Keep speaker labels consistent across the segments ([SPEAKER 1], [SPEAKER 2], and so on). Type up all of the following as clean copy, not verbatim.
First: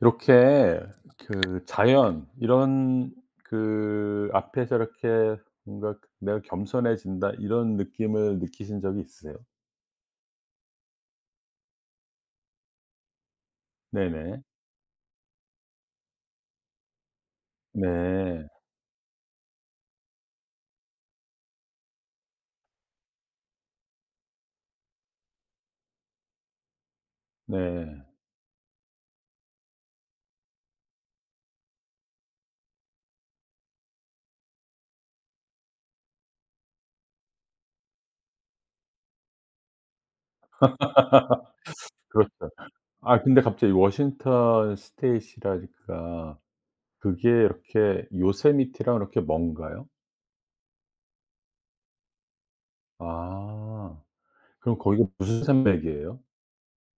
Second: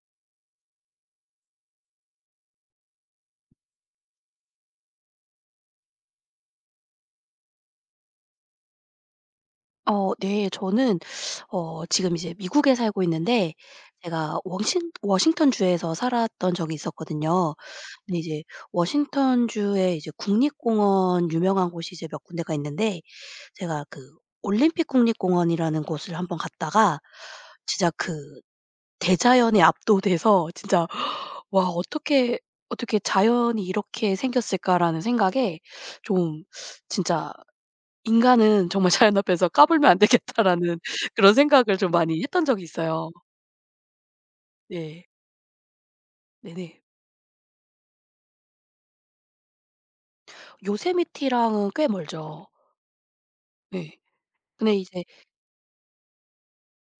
[SPEAKER 1] 이렇게 그 자연 이런 그 앞에서 이렇게 뭔가 '내가 겸손해진다.' 이런 느낌을 느끼신 적이 있으세요?
[SPEAKER 2] 네. 저는 지금 이제 미국에 살고 있는데, 제가
[SPEAKER 1] 네네.
[SPEAKER 2] 워싱턴 주에서 살았던 적이 있었거든요. 근데 이제
[SPEAKER 1] 네.
[SPEAKER 2] 워싱턴 주에 이제 국립공원 유명한 곳이 이제 몇 군데가 있는데, 제가 그 올림픽 국립공원이라는 곳을 한번 갔다가 진짜
[SPEAKER 1] 네.
[SPEAKER 2] 그 대자연에 압도돼서 진짜 '와, 어떻게, 어떻게 자연이 이렇게 생겼을까.'라는 생각에 좀 진짜 '인간은 정말 자연 앞에서 까불면 안 되겠다.'라는 그런 생각을 좀 많이
[SPEAKER 1] 그렇
[SPEAKER 2] 했던 적이 있어요.
[SPEAKER 1] 아, 근데 갑자기 워싱턴
[SPEAKER 2] 네,
[SPEAKER 1] 스테이시라니까
[SPEAKER 2] 네네.
[SPEAKER 1] 그게 이렇게 요세미티랑 이렇게 먼가요?
[SPEAKER 2] 요세미티랑은 꽤 멀죠.
[SPEAKER 1] 아.
[SPEAKER 2] 네. 근데
[SPEAKER 1] 그럼
[SPEAKER 2] 이제
[SPEAKER 1] 거기가 무슨 산맥이에요?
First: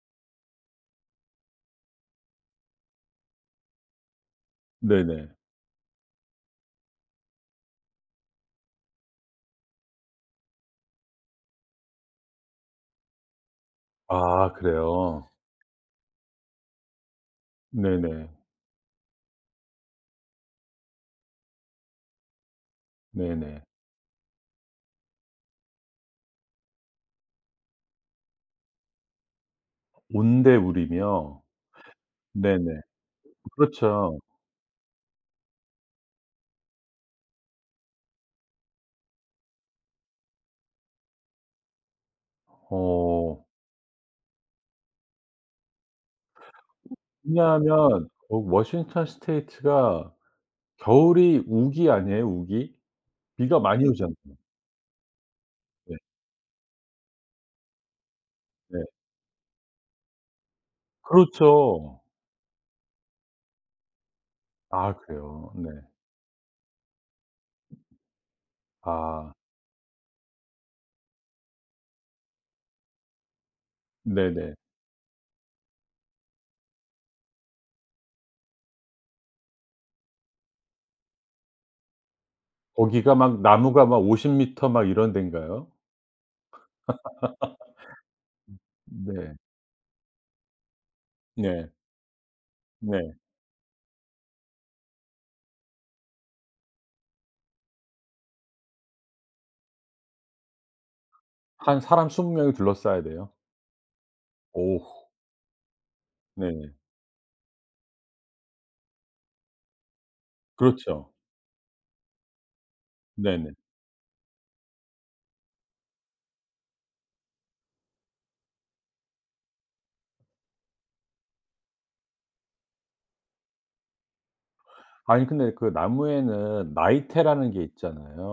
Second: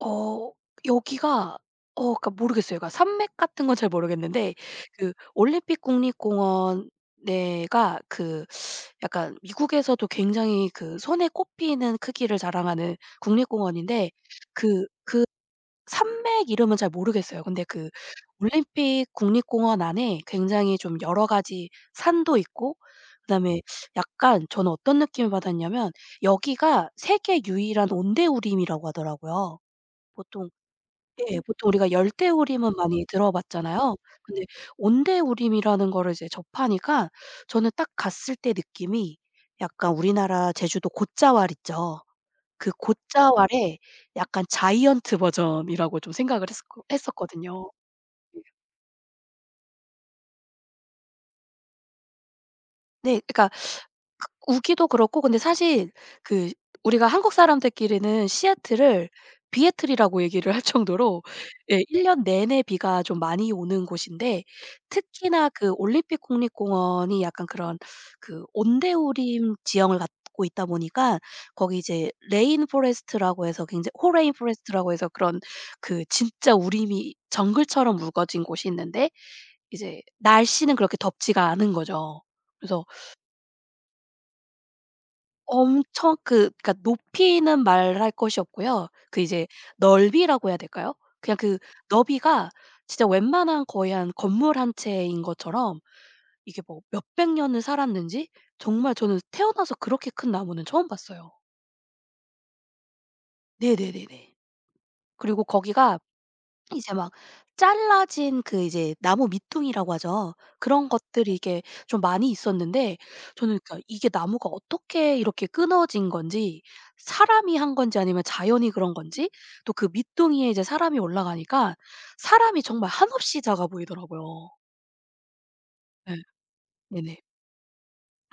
[SPEAKER 2] 어 여기가 그러니까 모르겠어요. 그러니까 산맥 같은 건 잘 모르겠는데, 그
[SPEAKER 1] 네네.
[SPEAKER 2] 올림픽 국립공원 내가 그 약간 미국에서도 굉장히 그 손에 꼽히는 크기를 자랑하는 국립공원인데,
[SPEAKER 1] 아
[SPEAKER 2] 그그
[SPEAKER 1] 그래요?
[SPEAKER 2] 산맥 이름은 잘 모르겠어요. 근데 그
[SPEAKER 1] 네네.
[SPEAKER 2] 올림픽 국립공원 안에 굉장히 좀 여러 가지 산도 있고, 그다음에
[SPEAKER 1] 네네.
[SPEAKER 2] 약간 저는 어떤 느낌을 받았냐면, 여기가 세계 유일한 온대우림이라고 하더라고요. 보통, 예
[SPEAKER 1] 온대우리며.
[SPEAKER 2] 보통 우리가 열대우림은
[SPEAKER 1] 네네.
[SPEAKER 2] 많이 들어봤잖아요.
[SPEAKER 1] 그렇죠.
[SPEAKER 2] 근데 온대우림이라는 거를 이제 접하니까, 저는 딱 갔을 때 느낌이 약간 우리나라 제주도 곶자왈 있죠. 그
[SPEAKER 1] 어.
[SPEAKER 2] 곶자왈의 약간 자이언트 버전이라고 좀 생각을 했었거든요.
[SPEAKER 1] 왜냐하면
[SPEAKER 2] 네.
[SPEAKER 1] 워싱턴 스테이트가 겨울이 우기 아니에요, 우기?
[SPEAKER 2] 그러니까
[SPEAKER 1] 비가 많이 오잖아요.
[SPEAKER 2] 우기도 그렇고 근데 사실
[SPEAKER 1] 네.
[SPEAKER 2] 그 우리가 한국 사람들끼리는
[SPEAKER 1] 네.
[SPEAKER 2] 시애틀을 비애틀이라고 얘기를 할 정도로, 예 1년
[SPEAKER 1] 그렇죠.
[SPEAKER 2] 년 내내 비가 좀 많이 오는 곳인데,
[SPEAKER 1] 아
[SPEAKER 2] 특히나
[SPEAKER 1] 그래요? 네.
[SPEAKER 2] 그 올림픽 국립공원이 약간 그런 그
[SPEAKER 1] 아.
[SPEAKER 2] 온대우림 지형을 갖고 있다 보니까, 거기 이제 레인 포레스트라고 해서 굉장히 호레인
[SPEAKER 1] 네네.
[SPEAKER 2] 포레스트라고 해서 그런 그 진짜 우림이 정글처럼 우거진 곳이 있는데, 이제 날씨는 그렇게 덥지가 않은 거죠. 그래서
[SPEAKER 1] 거기가 막 나무가 막 50 미터 막 이런 데인가요?
[SPEAKER 2] 엄청 그 그러니까 높이는 말할 것이 없고요. 그
[SPEAKER 1] 네.
[SPEAKER 2] 이제 넓이라고 해야 될까요? 그냥 그
[SPEAKER 1] 네.
[SPEAKER 2] 너비가 진짜
[SPEAKER 1] 네.
[SPEAKER 2] 웬만한 거의 한 건물 한 채인 것처럼, 이게 뭐 몇백 년을 살았는지, 정말 저는 태어나서 그렇게 큰 나무는 처음 봤어요.
[SPEAKER 1] 한 사람 20 명이 둘러싸야 돼요?
[SPEAKER 2] 네네네네.
[SPEAKER 1] 오.
[SPEAKER 2] 그리고 거기가
[SPEAKER 1] 네네.
[SPEAKER 2] 이제 막 잘라진 그 이제 나무 밑둥이라고 하죠. 그런
[SPEAKER 1] 그렇죠.
[SPEAKER 2] 것들이 이게 좀 많이 있었는데,
[SPEAKER 1] 네네.
[SPEAKER 2] 저는 그러니까 이게 나무가 어떻게 이렇게 끊어진 건지, 사람이 한 건지 아니면 자연이 그런 건지, 또 그 밑둥이에 이제 사람이 올라가니까 사람이 정말 한없이 작아 보이더라고요.
[SPEAKER 1] 아니, 근데 그
[SPEAKER 2] 예.
[SPEAKER 1] 나무에는
[SPEAKER 2] 네네.
[SPEAKER 1] 나이테라는 게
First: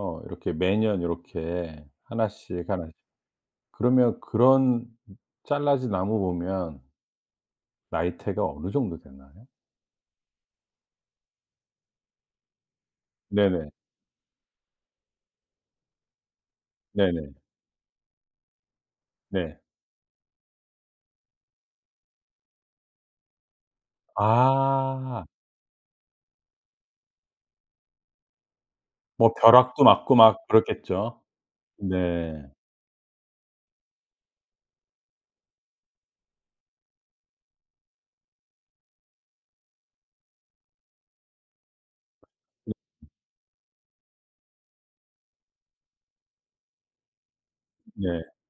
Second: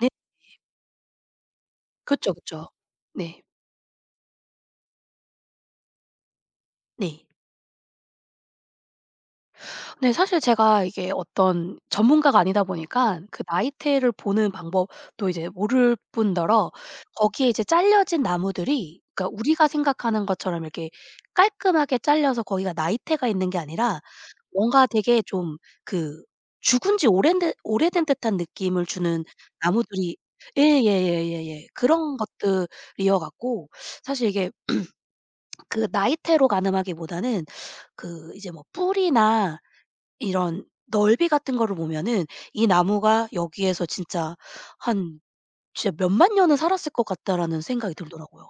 [SPEAKER 2] 네.
[SPEAKER 1] 이렇게 매년 요렇게
[SPEAKER 2] 그쵸, 그쵸.
[SPEAKER 1] 하나씩, 하나씩.
[SPEAKER 2] 네.
[SPEAKER 1] 그러면 그런 잘라진 나무 보면
[SPEAKER 2] 네.
[SPEAKER 1] 나이테가 어느 정도 되나요?
[SPEAKER 2] 네. 사실 제가 이게 어떤 전문가가 아니다 보니까 그
[SPEAKER 1] 네네.
[SPEAKER 2] 나이테를 보는 방법도 이제 모를 뿐더러,
[SPEAKER 1] 네네.
[SPEAKER 2] 거기에 이제 잘려진 나무들이 그러니까
[SPEAKER 1] 네.
[SPEAKER 2] 우리가 생각하는 것처럼 이렇게 깔끔하게 잘려서 거기가 나이테가 있는 게 아니라, 뭔가 되게
[SPEAKER 1] 아.
[SPEAKER 2] 좀 그 죽은 지 오랜 듯 오래된 듯한 느낌을 주는
[SPEAKER 1] 뭐 벼락도 맞고
[SPEAKER 2] 나무들이.
[SPEAKER 1] 막 그렇겠죠.
[SPEAKER 2] 예예예예예. 그런
[SPEAKER 1] 네.
[SPEAKER 2] 것들이어 갖고, 사실 이게 그 나이테로 가늠하기보다는 그 이제 뭐 뿌리나 이런 넓이 같은 거를 보면은, 이 나무가 여기에서 진짜 한 진짜 '몇만 년은 살았을 것 같다.'라는 생각이
[SPEAKER 1] 네.
[SPEAKER 2] 들더라고요.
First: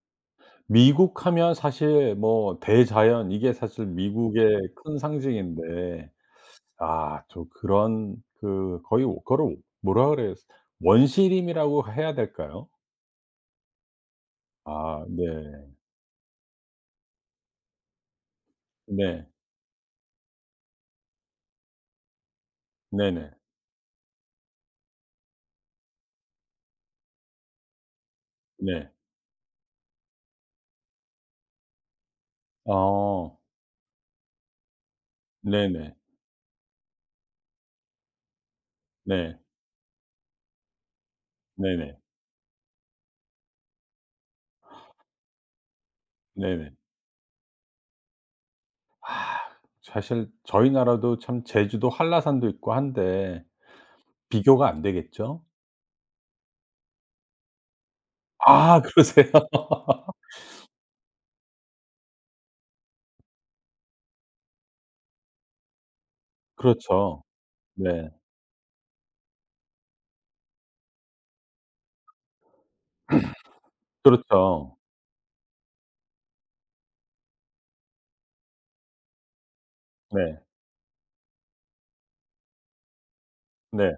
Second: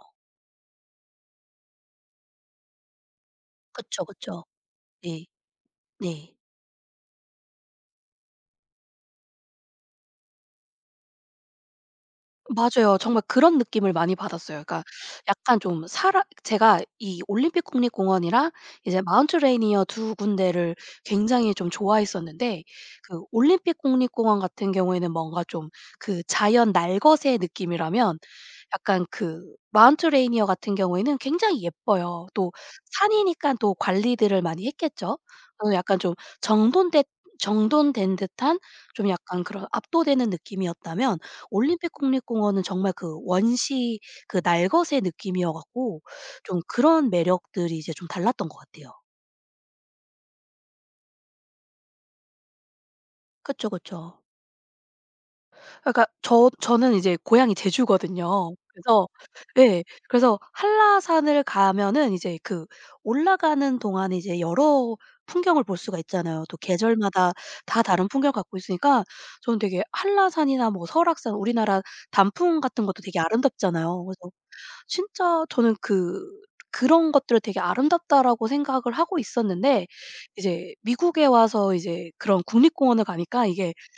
[SPEAKER 1] 미국 하면 사실 뭐 대자연 이게 사실
[SPEAKER 2] 그쵸, 그쵸.
[SPEAKER 1] 미국의 큰
[SPEAKER 2] 네.
[SPEAKER 1] 상징인데,
[SPEAKER 2] 네.
[SPEAKER 1] 아 또 그런 그 거의 그거 뭐라 그래야 원시림이라고 해야 될까요?
[SPEAKER 2] 맞아요. 정말 그런 느낌을 많이 받았어요. 그러니까
[SPEAKER 1] 아 네.
[SPEAKER 2] 약간 좀 사람, 제가 이 올림픽 국립공원이랑 이제
[SPEAKER 1] 네.
[SPEAKER 2] 마운트 레이니어 두 군데를 굉장히 좀 좋아했었는데, 그
[SPEAKER 1] 네네.
[SPEAKER 2] 올림픽 국립공원 같은 경우에는 뭔가 좀 그 자연 날것의 느낌이라면,
[SPEAKER 1] 네.
[SPEAKER 2] 약간 그 마운트 레이니어 같은 경우에는 굉장히 예뻐요. 또 산이니
[SPEAKER 1] 어.
[SPEAKER 2] 까 또 관리들을 많이 했겠죠. 그래서
[SPEAKER 1] 네네.
[SPEAKER 2] 약간 좀 정돈된 정돈된 듯한, 좀
[SPEAKER 1] 네.
[SPEAKER 2] 약간 그런 압도되는 느낌이었다면, 올림픽
[SPEAKER 1] 네네.
[SPEAKER 2] 국립공원은 정말 그 원시, 그 날것의 느낌이어 갖고 좀
[SPEAKER 1] 네네.
[SPEAKER 2] 그런 매력들이 이제 좀 달랐던 것 같아요.
[SPEAKER 1] 아, 사실 저희 나라도 참 제주도 한라산도 있고 한데
[SPEAKER 2] 그쵸, 그쵸.
[SPEAKER 1] 비교가 안 되겠죠?
[SPEAKER 2] 그러니까 저는 이제 고향이 제주거든요.
[SPEAKER 1] 아
[SPEAKER 2] 그래서.
[SPEAKER 1] 그러세요?
[SPEAKER 2] 예. 그래서 한라산을 가면은 이제 그 올라가는 동안에 이제 여러 풍경을 볼 수가 있잖아요. 또
[SPEAKER 1] 그렇죠.
[SPEAKER 2] 계절마다 다 다른
[SPEAKER 1] 네.
[SPEAKER 2] 풍경을 갖고 있으니까, 저는 되게 한라산이나 뭐 설악산 우리나라 단풍 같은 것도 되게 아름답잖아요. 그래서
[SPEAKER 1] 그렇죠.
[SPEAKER 2] 진짜 저는 그 그런 것들을 되게 아름답다라고 생각을 하고 있었는데,
[SPEAKER 1] 네.
[SPEAKER 2] 이제 미국에 와서 이제 그런 국립공원을 가니까, 이게
[SPEAKER 1] 네.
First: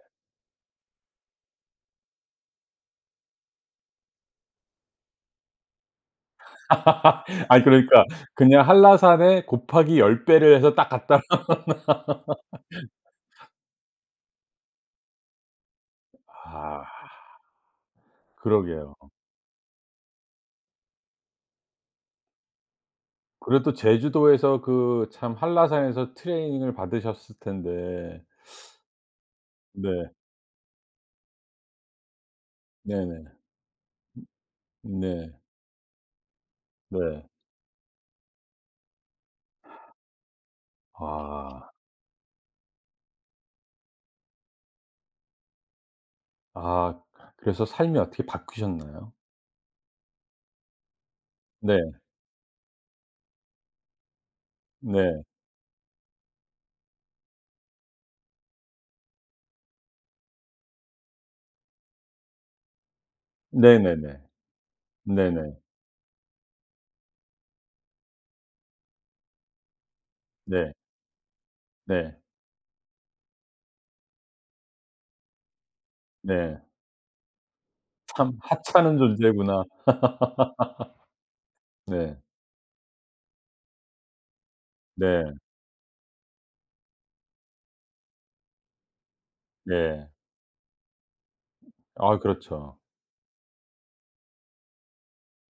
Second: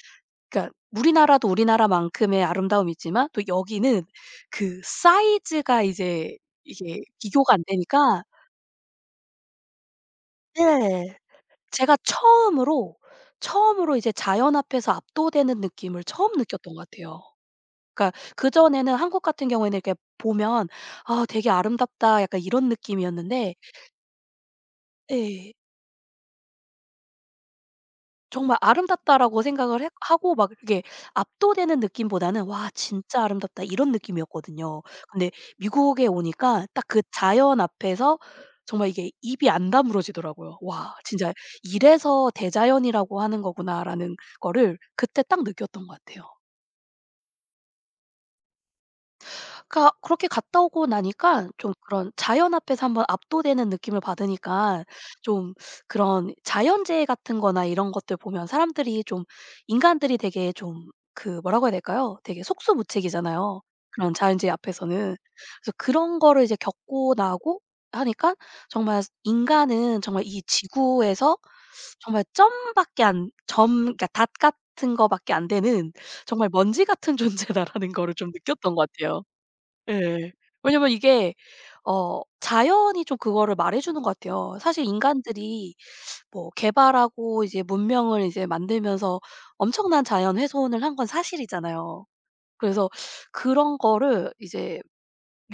[SPEAKER 2] 그러니까 우리나라도 우리나라만큼의 아름다움이 있지만 또 여기는 그 사이즈가 이제, 이게 비교가 안
[SPEAKER 1] 아니, 그러니까
[SPEAKER 2] 되니까.
[SPEAKER 1] 그냥 한라산에 곱하기 10 배를 해서 딱
[SPEAKER 2] 네.
[SPEAKER 1] 갖다.
[SPEAKER 2] 제가 처음으로, 처음으로 이제 자연 앞에서 압도되는 느낌을 처음 느꼈던 것
[SPEAKER 1] 아
[SPEAKER 2] 같아요. 그러니까 그전에는
[SPEAKER 1] 그러게요.
[SPEAKER 2] 한국 같은 경우에는 이렇게 보면 '아 되게 아름답다.' 약간 이런 느낌이었는데.
[SPEAKER 1] 그래도 제주도에서 그 참
[SPEAKER 2] 예.
[SPEAKER 1] 한라산에서 트레이닝을 받으셨을 텐데.
[SPEAKER 2] 정말 '아름답다.'라고 생각을 했
[SPEAKER 1] 네.
[SPEAKER 2] 하고 막 이렇게, 압도되는 느낌보다는 '와 진짜
[SPEAKER 1] 네네.
[SPEAKER 2] 아름답다.' 이런 느낌이었거든요. 근데
[SPEAKER 1] 네.
[SPEAKER 2] 미국에 오니까 딱 그
[SPEAKER 1] 네.
[SPEAKER 2] 자연 앞에서 정말 이게 입이 안 다물어지더라고요. '와 진짜
[SPEAKER 1] 아.
[SPEAKER 2] 이래서 대자연이라고 하는 거구나.'라는 거를 그때 딱 느꼈던 것 같아요.
[SPEAKER 1] 아, 그래서 삶이 어떻게 바뀌셨나요?
[SPEAKER 2] 그러니까 그렇게 갔다 오고 나니까 좀
[SPEAKER 1] 네.
[SPEAKER 2] 그런 자연 앞에서 한번 압도되는 느낌을 받으니까,
[SPEAKER 1] 네.
[SPEAKER 2] 좀 그런 자연재해 같은 거나 이런 것들 보면 사람들이 좀 인간들이 되게 좀 그, 뭐라고 해야 될까요? 되게 속수무책이잖아요, 그런
[SPEAKER 1] 네네네.
[SPEAKER 2] 자연재해 앞에서는.
[SPEAKER 1] 네네.
[SPEAKER 2] 그래서 그런 거를 이제 겪고 나고 하니까 정말 인간은 정말 이
[SPEAKER 1] 네.
[SPEAKER 2] 지구에서
[SPEAKER 1] 네.
[SPEAKER 2] 정말 점밖에 안 점, 그러니까 닷 같은 거밖에 안 되는 정말
[SPEAKER 1] 네.
[SPEAKER 2] 먼지 같은 존재다라는 거를 좀
[SPEAKER 1] 참
[SPEAKER 2] 느꼈던 것
[SPEAKER 1] 하찮은
[SPEAKER 2] 같아요.
[SPEAKER 1] 존재구나.
[SPEAKER 2] 예. 왜냐면 이게
[SPEAKER 1] 네.
[SPEAKER 2] 자연이 좀 그거를 말해 주는 것 같아요. 사실
[SPEAKER 1] 네.
[SPEAKER 2] 인간들이 뭐 개발하고 이제 문명을 이제 만들면서 엄청난
[SPEAKER 1] 네.
[SPEAKER 2] 자연 훼손을 한 건 사실이잖아요.
[SPEAKER 1] 아 그렇죠.
[SPEAKER 2] 그래서 그런 거를 이제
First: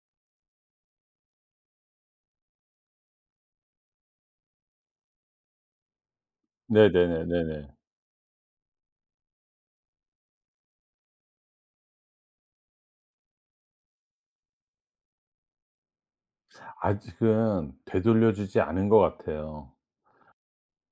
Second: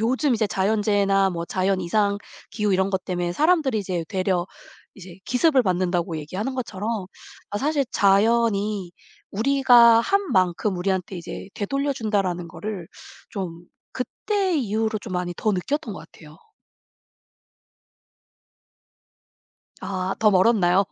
[SPEAKER 2] 요즘 이제 자연재해나 뭐 자연 이상 기후 이런 것 때문에 사람들이 이제 되려 이제 기습을 받는다고 얘기하는 것처럼,
[SPEAKER 1] 네네네네네.
[SPEAKER 2] 아 사실 자연이 우리가 한 만큼 우리한테 이제 되돌려 준다라는 거를 좀, 그때 이후로 좀 많이 더 느꼈던 것 같아요.
[SPEAKER 1] 아직은 되돌려 주지 않은 것 같아요.
[SPEAKER 2] 아 더 멀었나요?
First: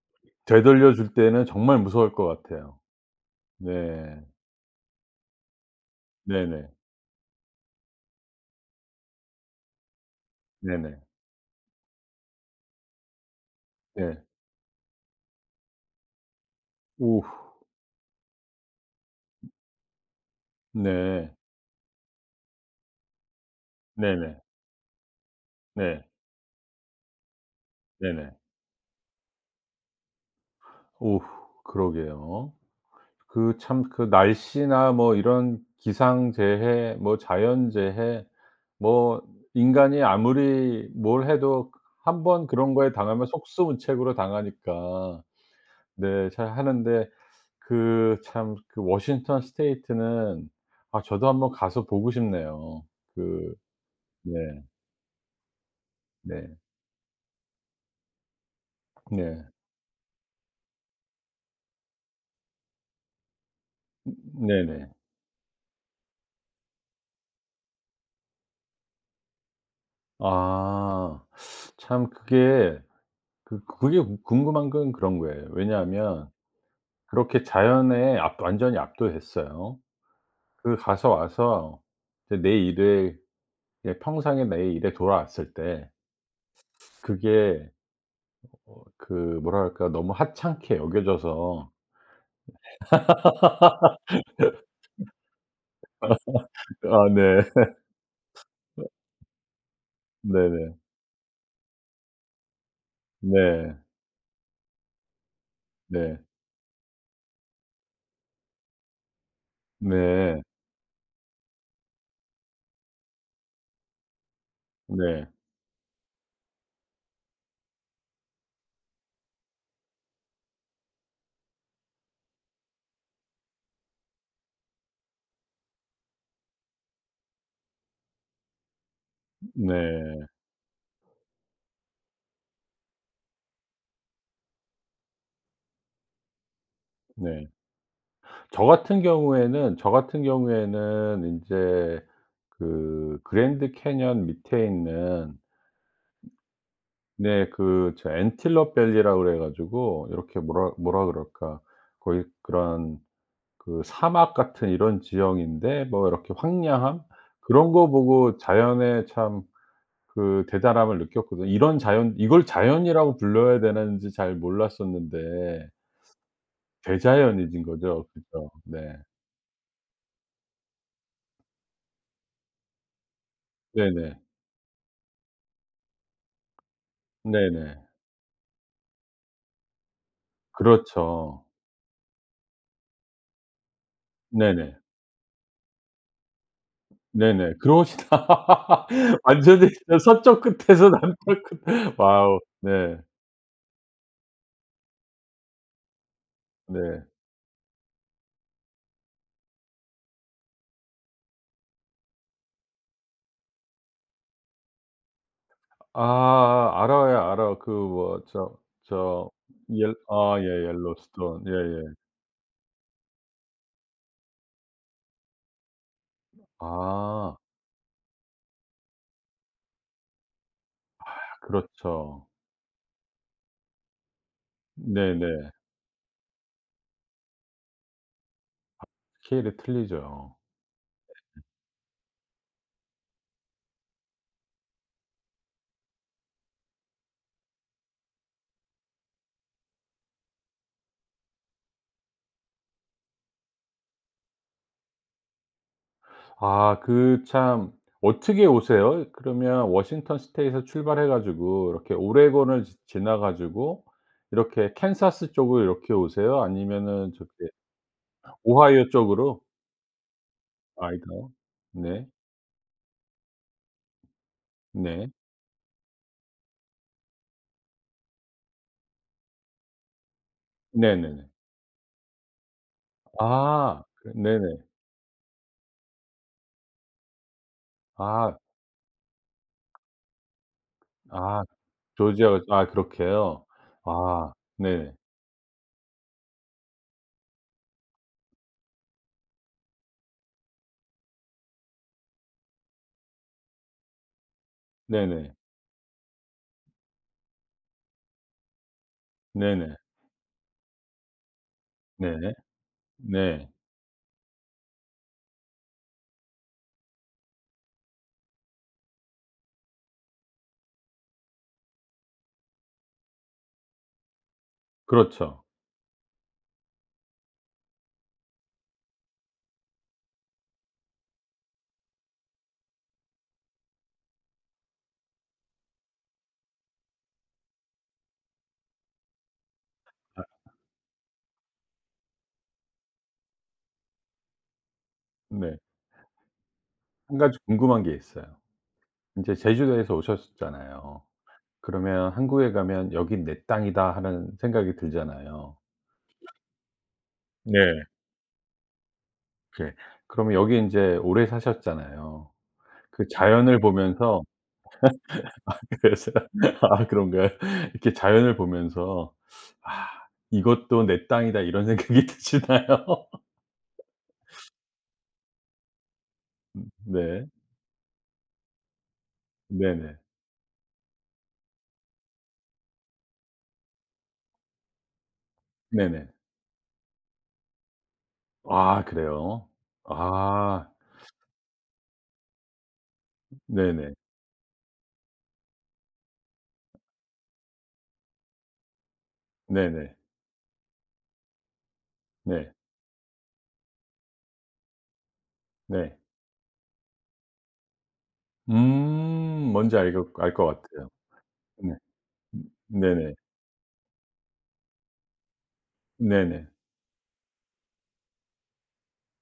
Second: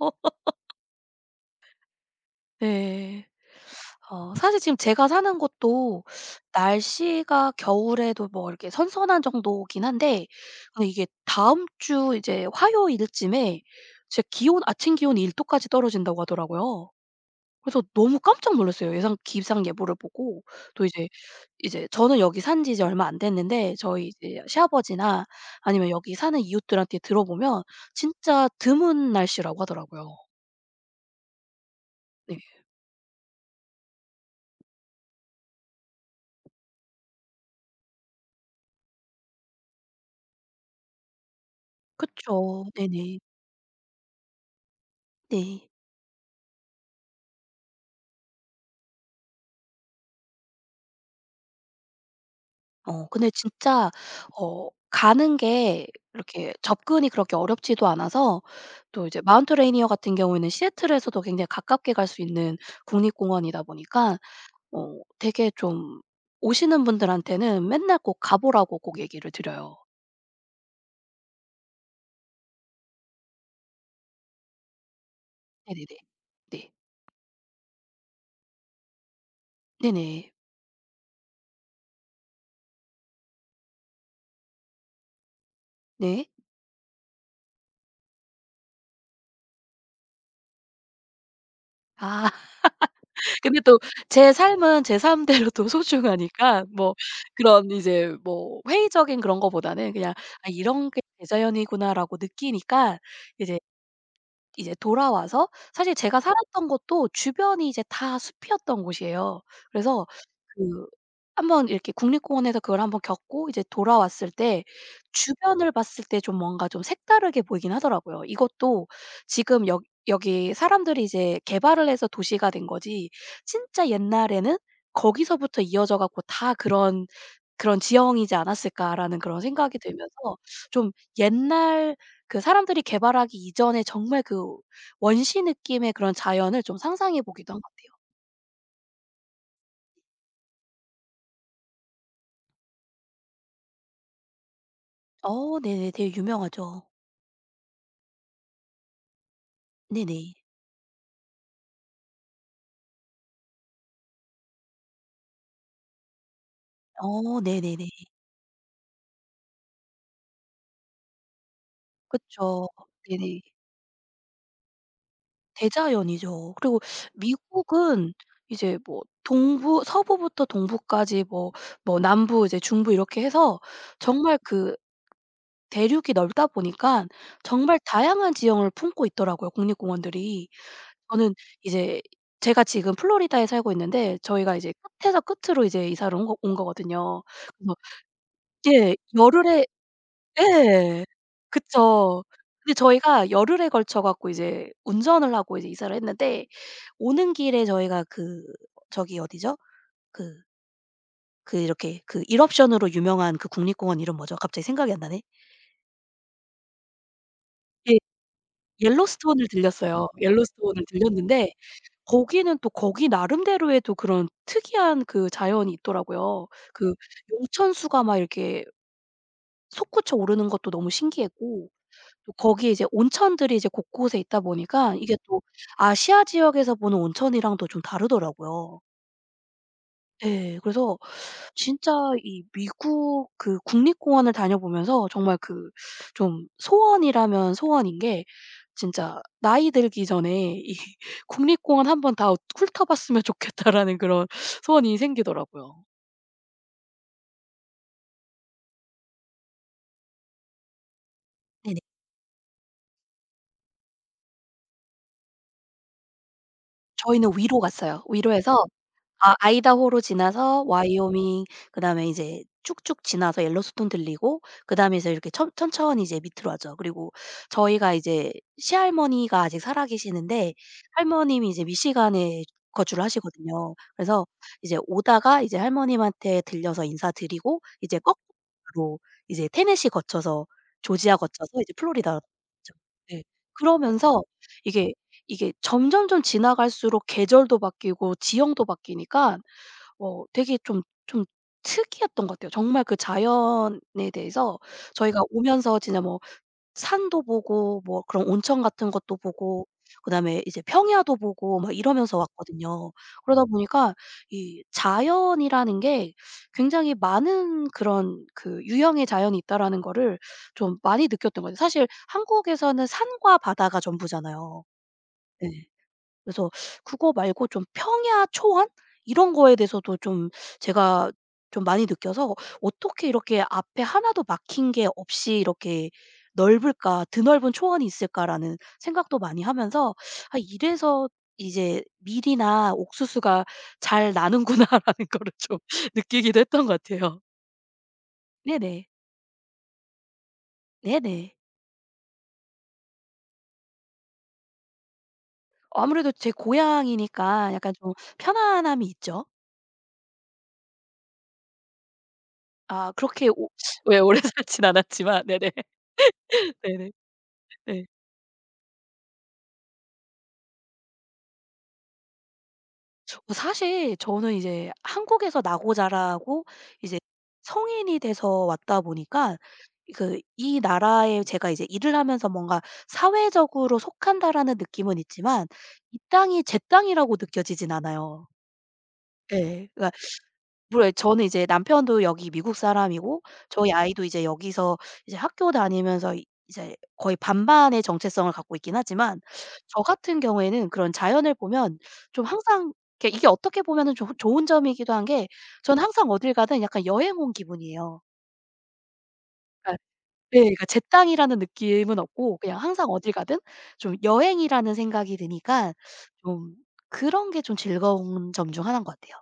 [SPEAKER 1] 되돌려 줄 때는 정말 무서울 것 같아요.
[SPEAKER 2] 네.
[SPEAKER 1] 네.
[SPEAKER 2] 사실 지금 제가 사는 곳도
[SPEAKER 1] 네네.
[SPEAKER 2] 날씨가 겨울에도 뭐 이렇게 선선한 정도긴 한데, 근데
[SPEAKER 1] 네네.
[SPEAKER 2] 이게 다음 주 이제 화요일쯤에
[SPEAKER 1] 네.
[SPEAKER 2] 제 기온 아침 기온이 1도 도까지 떨어진다고 하더라고요.
[SPEAKER 1] 오후.
[SPEAKER 2] 그래서 너무 깜짝 놀랐어요, 예상 기상 예보를 보고. 또 이제
[SPEAKER 1] 네.
[SPEAKER 2] 저는 여기 산 지 이제 얼마 안 됐는데, 저희
[SPEAKER 1] 네네.
[SPEAKER 2] 이제 시아버지나 아니면
[SPEAKER 1] 네.
[SPEAKER 2] 여기 사는 이웃들한테 들어보면
[SPEAKER 1] 네네.
[SPEAKER 2] 진짜 드문 날씨라고 하더라고요.
[SPEAKER 1] 오후.
[SPEAKER 2] 네.
[SPEAKER 1] 그러게요. 그 참 그 날씨나 뭐 이런 기상재해, 뭐 자연재해, 뭐 인간이 아무리 뭘 해도 한번
[SPEAKER 2] 그쵸.
[SPEAKER 1] 그런 거에
[SPEAKER 2] 네네.
[SPEAKER 1] 당하면 속수무책으로 당하니까.
[SPEAKER 2] 네.
[SPEAKER 1] 네 잘 하는데. 그 참 그 워싱턴 스테이트는, 아 저도 한번 가서 보고 싶네요.
[SPEAKER 2] 근데
[SPEAKER 1] 그
[SPEAKER 2] 진짜
[SPEAKER 1] 네.
[SPEAKER 2] 가는 게
[SPEAKER 1] 네.
[SPEAKER 2] 이렇게 접근이 그렇게 어렵지도 않아서, 또 이제
[SPEAKER 1] 네.
[SPEAKER 2] 마운트 레이니어 같은 경우에는 시애틀에서도 굉장히 가깝게 갈 수 있는 국립공원이다 보니까,
[SPEAKER 1] 네네.
[SPEAKER 2] 되게 좀 오시는 분들한테는 맨날 꼭 가 보라고 꼭 얘기를 드려요.
[SPEAKER 1] 아. 참 그게 그 그게 궁 궁금한 건 그런 거예요.
[SPEAKER 2] 네네네.
[SPEAKER 1] 왜냐하면
[SPEAKER 2] 네.
[SPEAKER 1] 그렇게 자연에 압 완전히 압도됐어요.
[SPEAKER 2] 네네.
[SPEAKER 1] 그 가서 와서 이제 내 일에, 예 평상의 내 일에 돌아왔을 때
[SPEAKER 2] 네.
[SPEAKER 1] 그게 그 뭐랄까 너무 하찮게 여겨져서.
[SPEAKER 2] 아. 근데 또 제 삶은 제 삶대로 또 소중하니까 뭐
[SPEAKER 1] 아 네.
[SPEAKER 2] 그런, 이제 뭐 회의적인 그런 거보다는 그냥 '아
[SPEAKER 1] 네 네.
[SPEAKER 2] 이런 게 내 자연이구나.'라고 느끼니까 이제,
[SPEAKER 1] 네.
[SPEAKER 2] 돌아와서 사실
[SPEAKER 1] 네.
[SPEAKER 2] 제가 살았던 곳도 주변이 이제 다 숲이었던 곳이에요. 그래서
[SPEAKER 1] 네.
[SPEAKER 2] 그 한번 이렇게 국립공원에서 그걸 한번 겪고 이제 돌아왔을 때,
[SPEAKER 1] 네.
[SPEAKER 2] 주변을 봤을 때 좀 뭔가 좀 색다르게 보이긴 하더라고요. 이것도 지금 여 여기 사람들이 이제 개발을 해서 도시가 된 거지, 진짜 옛날에는 거기서부터 이어져 갖고 다 그런 지형이지 않았을까라는 그런 생각이
[SPEAKER 1] 네.
[SPEAKER 2] 들면서, 좀 옛날 그 사람들이 개발하기 이전에 정말 그 원시 느낌의 그런 자연을 좀 상상해
[SPEAKER 1] 네.
[SPEAKER 2] 보기도 한 것 같아요.
[SPEAKER 1] 저 같은 경우에는 인제 그 그랜드 캐니언 밑에 있는.
[SPEAKER 2] 네네. 되게 유명하죠.
[SPEAKER 1] 네. 그 저 엔틸럽 밸리라고 그래 가지고,
[SPEAKER 2] 네네.
[SPEAKER 1] 이렇게 뭐라 뭐라 그럴까, 거의 그런 그 사막 같은 이런 지형인데 뭐 이렇게 황량함 그런
[SPEAKER 2] 네네네.
[SPEAKER 1] 거 보고 자연의 참 그 대단함을 느꼈거든요. 이런 자연 이걸
[SPEAKER 2] 그쵸.
[SPEAKER 1] 자연이라고
[SPEAKER 2] 네네.
[SPEAKER 1] 불러야 되는지 잘 몰랐었는데.
[SPEAKER 2] 대자연이죠. 그리고
[SPEAKER 1] 대자연이신 거죠.
[SPEAKER 2] 미국은
[SPEAKER 1] 그죠?
[SPEAKER 2] 이제
[SPEAKER 1] 네.
[SPEAKER 2] 뭐 동부, 서부부터 동부까지 뭐 남부 이제 중부 이렇게 해서,
[SPEAKER 1] 네네.
[SPEAKER 2] 정말 그 대륙이 넓다 보니까 정말
[SPEAKER 1] 네네.
[SPEAKER 2] 다양한 지형을 품고 있더라고요, 국립공원들이. 저는
[SPEAKER 1] 그렇죠.
[SPEAKER 2] 이제 제가 지금 플로리다에 살고 있는데, 저희가 이제
[SPEAKER 1] 네네.
[SPEAKER 2] 끝에서 끝으로 이제 이사를 온 거거든요.
[SPEAKER 1] 네네.
[SPEAKER 2] 그래서.
[SPEAKER 1] 그러시다.
[SPEAKER 2] 예. 열흘에.
[SPEAKER 1] 완전히 진짜 서쪽 끝에서
[SPEAKER 2] 예.
[SPEAKER 1] 남쪽 끝.
[SPEAKER 2] 그쵸.
[SPEAKER 1] 와우.
[SPEAKER 2] 근데
[SPEAKER 1] 네.
[SPEAKER 2] 저희가 열흘에 걸쳐 갖고 이제 운전을 하고 이제 이사를 했는데,
[SPEAKER 1] 네.
[SPEAKER 2] 오는 길에 저희가 그 저기 어디죠? 그 이렇게 그 일옵션으로 유명한 그 국립공원 이름 뭐죠? 갑자기 생각이 안 나네.
[SPEAKER 1] 아 알아요, 알아요. 그
[SPEAKER 2] 예.
[SPEAKER 1] 뭐 저
[SPEAKER 2] 옐로스톤을
[SPEAKER 1] 옐
[SPEAKER 2] 들렸어요.
[SPEAKER 1] 아 예
[SPEAKER 2] 옐로스톤을
[SPEAKER 1] 옐로스톤.
[SPEAKER 2] 들렸는데,
[SPEAKER 1] 예예.
[SPEAKER 2] 거기는 또 거기 나름대로의 또 그런 특이한 그 자연이 있더라고요. 그
[SPEAKER 1] 아
[SPEAKER 2] 용천수가 막 이렇게 솟구쳐 오르는 것도 너무 신기했고,
[SPEAKER 1] 그렇죠.
[SPEAKER 2] 또 거기에 이제 온천들이 이제 곳곳에 있다 보니까, 이게 또
[SPEAKER 1] 네네.
[SPEAKER 2] 아시아 지역에서 보는 온천이랑 또 좀 다르더라고요.
[SPEAKER 1] 스케일이 틀리죠.
[SPEAKER 2] 예. 그래서 진짜 이 미국 그 국립공원을 다녀보면서 정말 그 좀 소원이라면 소원인 게 진짜 '나이 들기 전에 이 국립공원 한번 다 훑어봤으면 좋겠다.'라는 그런 소원이 생기더라고요.
[SPEAKER 1] 아 그 참. 어떻게 오세요? 그러면 워싱턴 스테이트에서 출발해 가지고
[SPEAKER 2] 네네.
[SPEAKER 1] 이렇게 오레곤을 지 지나 가지고 이렇게 캔사스 쪽으로 이렇게 오세요? 아니면은
[SPEAKER 2] 저희는
[SPEAKER 1] 저기
[SPEAKER 2] 위로 갔어요. 위로에서,
[SPEAKER 1] 오하이오 쪽으로?
[SPEAKER 2] 아이다호로 지나서
[SPEAKER 1] 아이다호.
[SPEAKER 2] 와이오밍,
[SPEAKER 1] 네.
[SPEAKER 2] 그다음에 이제 쭉쭉 지나서 옐로스톤 들리고, 그다음에
[SPEAKER 1] 네.
[SPEAKER 2] 이제 이렇게 천 천천히 이제 밑으로 하죠. 그리고 저희가 이제 시할머니가 아직 살아 계시는데,
[SPEAKER 1] 네네네.
[SPEAKER 2] 할머님이 이제 미시간에 거주를 하시거든요.
[SPEAKER 1] 아. 그
[SPEAKER 2] 그래서
[SPEAKER 1] 네네.
[SPEAKER 2] 이제 오다가 이제 할머님한테 들려서 인사드리고 이제 거꾸로,
[SPEAKER 1] 아.
[SPEAKER 2] 이제 테네시 거쳐서 조지아
[SPEAKER 1] 아.
[SPEAKER 2] 거쳐서 이제 플로리다
[SPEAKER 1] 조지아가, 아
[SPEAKER 2] 죠. 네.
[SPEAKER 1] 그렇게요?
[SPEAKER 2] 그러면서
[SPEAKER 1] 아 네.
[SPEAKER 2] 이게 이게 점점점 지나갈수록 계절도 바뀌고 지형도 바뀌니까, 되게 좀, 좀 특이했던 것 같아요. 정말 그 자연에 대해서. 저희가
[SPEAKER 1] 네네.
[SPEAKER 2] 오면서 진짜 뭐 산도 보고 뭐 그런 온천 같은 것도 보고,
[SPEAKER 1] 네네.
[SPEAKER 2] 그다음에 이제 평야도 보고 막 이러면서
[SPEAKER 1] 네.
[SPEAKER 2] 왔거든요. 그러다
[SPEAKER 1] 네.
[SPEAKER 2] 보니까 이 자연이라는 게 굉장히 많은 그런 그 유형의 자연이 있다라는 거를 좀 많이 느꼈던 거죠. 사실 한국에서는 산과 바다가 전부잖아요.
[SPEAKER 1] 그렇죠.
[SPEAKER 2] 네. 그래서 그거 말고 좀 평야 초원 이런 거에 대해서도 좀 제가 좀 많이 느껴서, '어떻게 이렇게 앞에 하나도 막힌 게 없이 이렇게 넓을까? 드넓은 초원이 있을까?'라는 생각도 많이 하면서, '아 이래서 이제 밀이나 옥수수가 잘 나는구나.'라는 거를 좀
[SPEAKER 1] 네.
[SPEAKER 2] 느끼기도 했던 것
[SPEAKER 1] 한
[SPEAKER 2] 같아요.
[SPEAKER 1] 가지 궁금한 게 있어요.
[SPEAKER 2] 네네.
[SPEAKER 1] 인제 제주도에서 오셨잖아요.
[SPEAKER 2] 네네.
[SPEAKER 1] 그러면 한국에 가면 '여긴 내 땅이다.' 하는 생각이 들잖아요.
[SPEAKER 2] 아무래도 제 고향이니까 약간
[SPEAKER 1] 네.
[SPEAKER 2] 좀 편안함이 있죠.
[SPEAKER 1] 그 그러면 여기 인제 오래 사셨잖아요.
[SPEAKER 2] 아
[SPEAKER 1] 그
[SPEAKER 2] 그렇게 오,
[SPEAKER 1] 자연을
[SPEAKER 2] 예 오래
[SPEAKER 1] 보면서.
[SPEAKER 2] 살진 않았지만. 네네.
[SPEAKER 1] 그래서. 아
[SPEAKER 2] 네네.
[SPEAKER 1] 그런가요?
[SPEAKER 2] 네.
[SPEAKER 1] 이렇게 자연을 보면서 '아, 이것도 내 땅이다.' 이런 생각이 드시나요?
[SPEAKER 2] 사실 저는 이제 한국에서 나고 자라고 이제
[SPEAKER 1] 네.
[SPEAKER 2] 성인이 돼서 왔다 보니까,
[SPEAKER 1] 네네.
[SPEAKER 2] 그 이 나라에 제가 이제 일을 하면서 뭔가 '사회적으로 속한다.'라는 느낌은 있지만, 이
[SPEAKER 1] 네네.
[SPEAKER 2] 땅이 제 땅이라고 느껴지진 않아요.
[SPEAKER 1] 아 그래요?
[SPEAKER 2] 예. 그러니까
[SPEAKER 1] 아
[SPEAKER 2] 물론 저는 이제 남편도 여기 미국 사람이고 저희, 네,
[SPEAKER 1] 네네.
[SPEAKER 2] 아이도 이제 여기서 이제 학교 다니면서 이, 이제 거의 반반의 정체성을 갖고 있긴 하지만, 저
[SPEAKER 1] 네네.
[SPEAKER 2] 같은 경우에는 그런 자연을 보면 좀
[SPEAKER 1] 네.
[SPEAKER 2] 항상, 이렇게 이게 어떻게 보면은 조 좋은 점이기도 한 게, 저는
[SPEAKER 1] 네.
[SPEAKER 2] 항상 어딜 가든 약간 여행 온 기분이에요.
[SPEAKER 1] 뭔지
[SPEAKER 2] 그러니까.
[SPEAKER 1] 알 것 알
[SPEAKER 2] 네,
[SPEAKER 1] 것
[SPEAKER 2] 그러니까 제
[SPEAKER 1] 같아요.
[SPEAKER 2] 땅이라는
[SPEAKER 1] 네.
[SPEAKER 2] 느낌은 없고 그냥 항상 어딜
[SPEAKER 1] 네네.
[SPEAKER 2] 가든 좀 여행이라는 생각이 드니까
[SPEAKER 1] 네네.
[SPEAKER 2] 좀 그런 게 좀 즐거운 점 중 하나인 것 같아요.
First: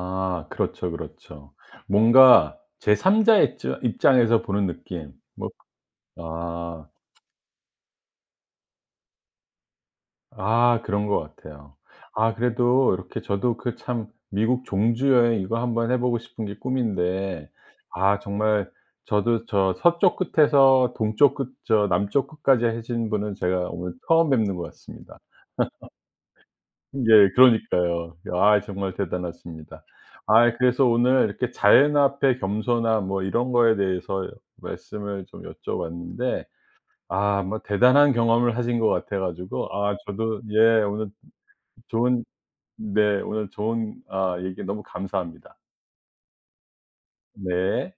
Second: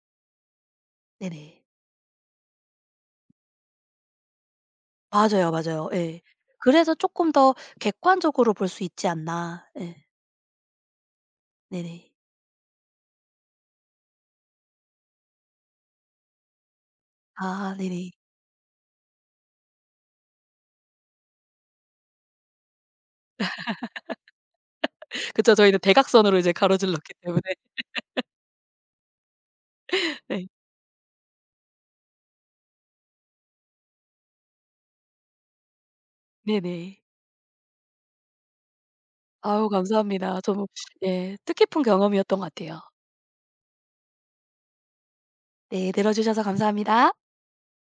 [SPEAKER 1] 아 그렇죠, 그렇죠.
[SPEAKER 2] 네네.
[SPEAKER 1] 뭔가 제 3 자의 입장에서 보는 느낌.
[SPEAKER 2] 맞아요,
[SPEAKER 1] 뭐
[SPEAKER 2] 맞아요. 예.
[SPEAKER 1] 아.
[SPEAKER 2] 그래서 쪼끔 더 객관적으로 볼 수 있지 않나. 예.
[SPEAKER 1] 아 그런 것 같아요.
[SPEAKER 2] 네네.
[SPEAKER 1] 아 그래도 이렇게 저도 그 참 미국 종주 여행 이거 한번 해 보고 싶은 게 꿈인데.
[SPEAKER 2] 아 네네.
[SPEAKER 1] 아 정말 저도 저 서쪽 끝에서 동쪽 끝, 저 남쪽 끝까지 하신 분은 제가 오늘 처음 뵙는 것 같습니다.
[SPEAKER 2] 그쵸. 저희는 대각선으로 이제 가로질렀기
[SPEAKER 1] 예
[SPEAKER 2] 때문에.
[SPEAKER 1] 그러니까요. 아 정말 대단하십니다.
[SPEAKER 2] 네.
[SPEAKER 1] 아, 그래서 오늘 이렇게 자연 앞에 겸손함 뭐 이런 거에 대해서 말씀을 좀 여쭤봤는데,
[SPEAKER 2] 네네.
[SPEAKER 1] 아 뭐 대단한 경험을 하신 것 같아 가지고.
[SPEAKER 2] 아우
[SPEAKER 1] 아
[SPEAKER 2] 감사합니다.
[SPEAKER 1] 저도
[SPEAKER 2] 저도
[SPEAKER 1] 예 오늘
[SPEAKER 2] 예 뜻깊은
[SPEAKER 1] 좋은.
[SPEAKER 2] 경험이었던 것 같아요.
[SPEAKER 1] 네. 오늘 좋은 아 얘기 너무 감사합니다.
[SPEAKER 2] 네. 들어 주셔서 감사합니다.
[SPEAKER 1] 네.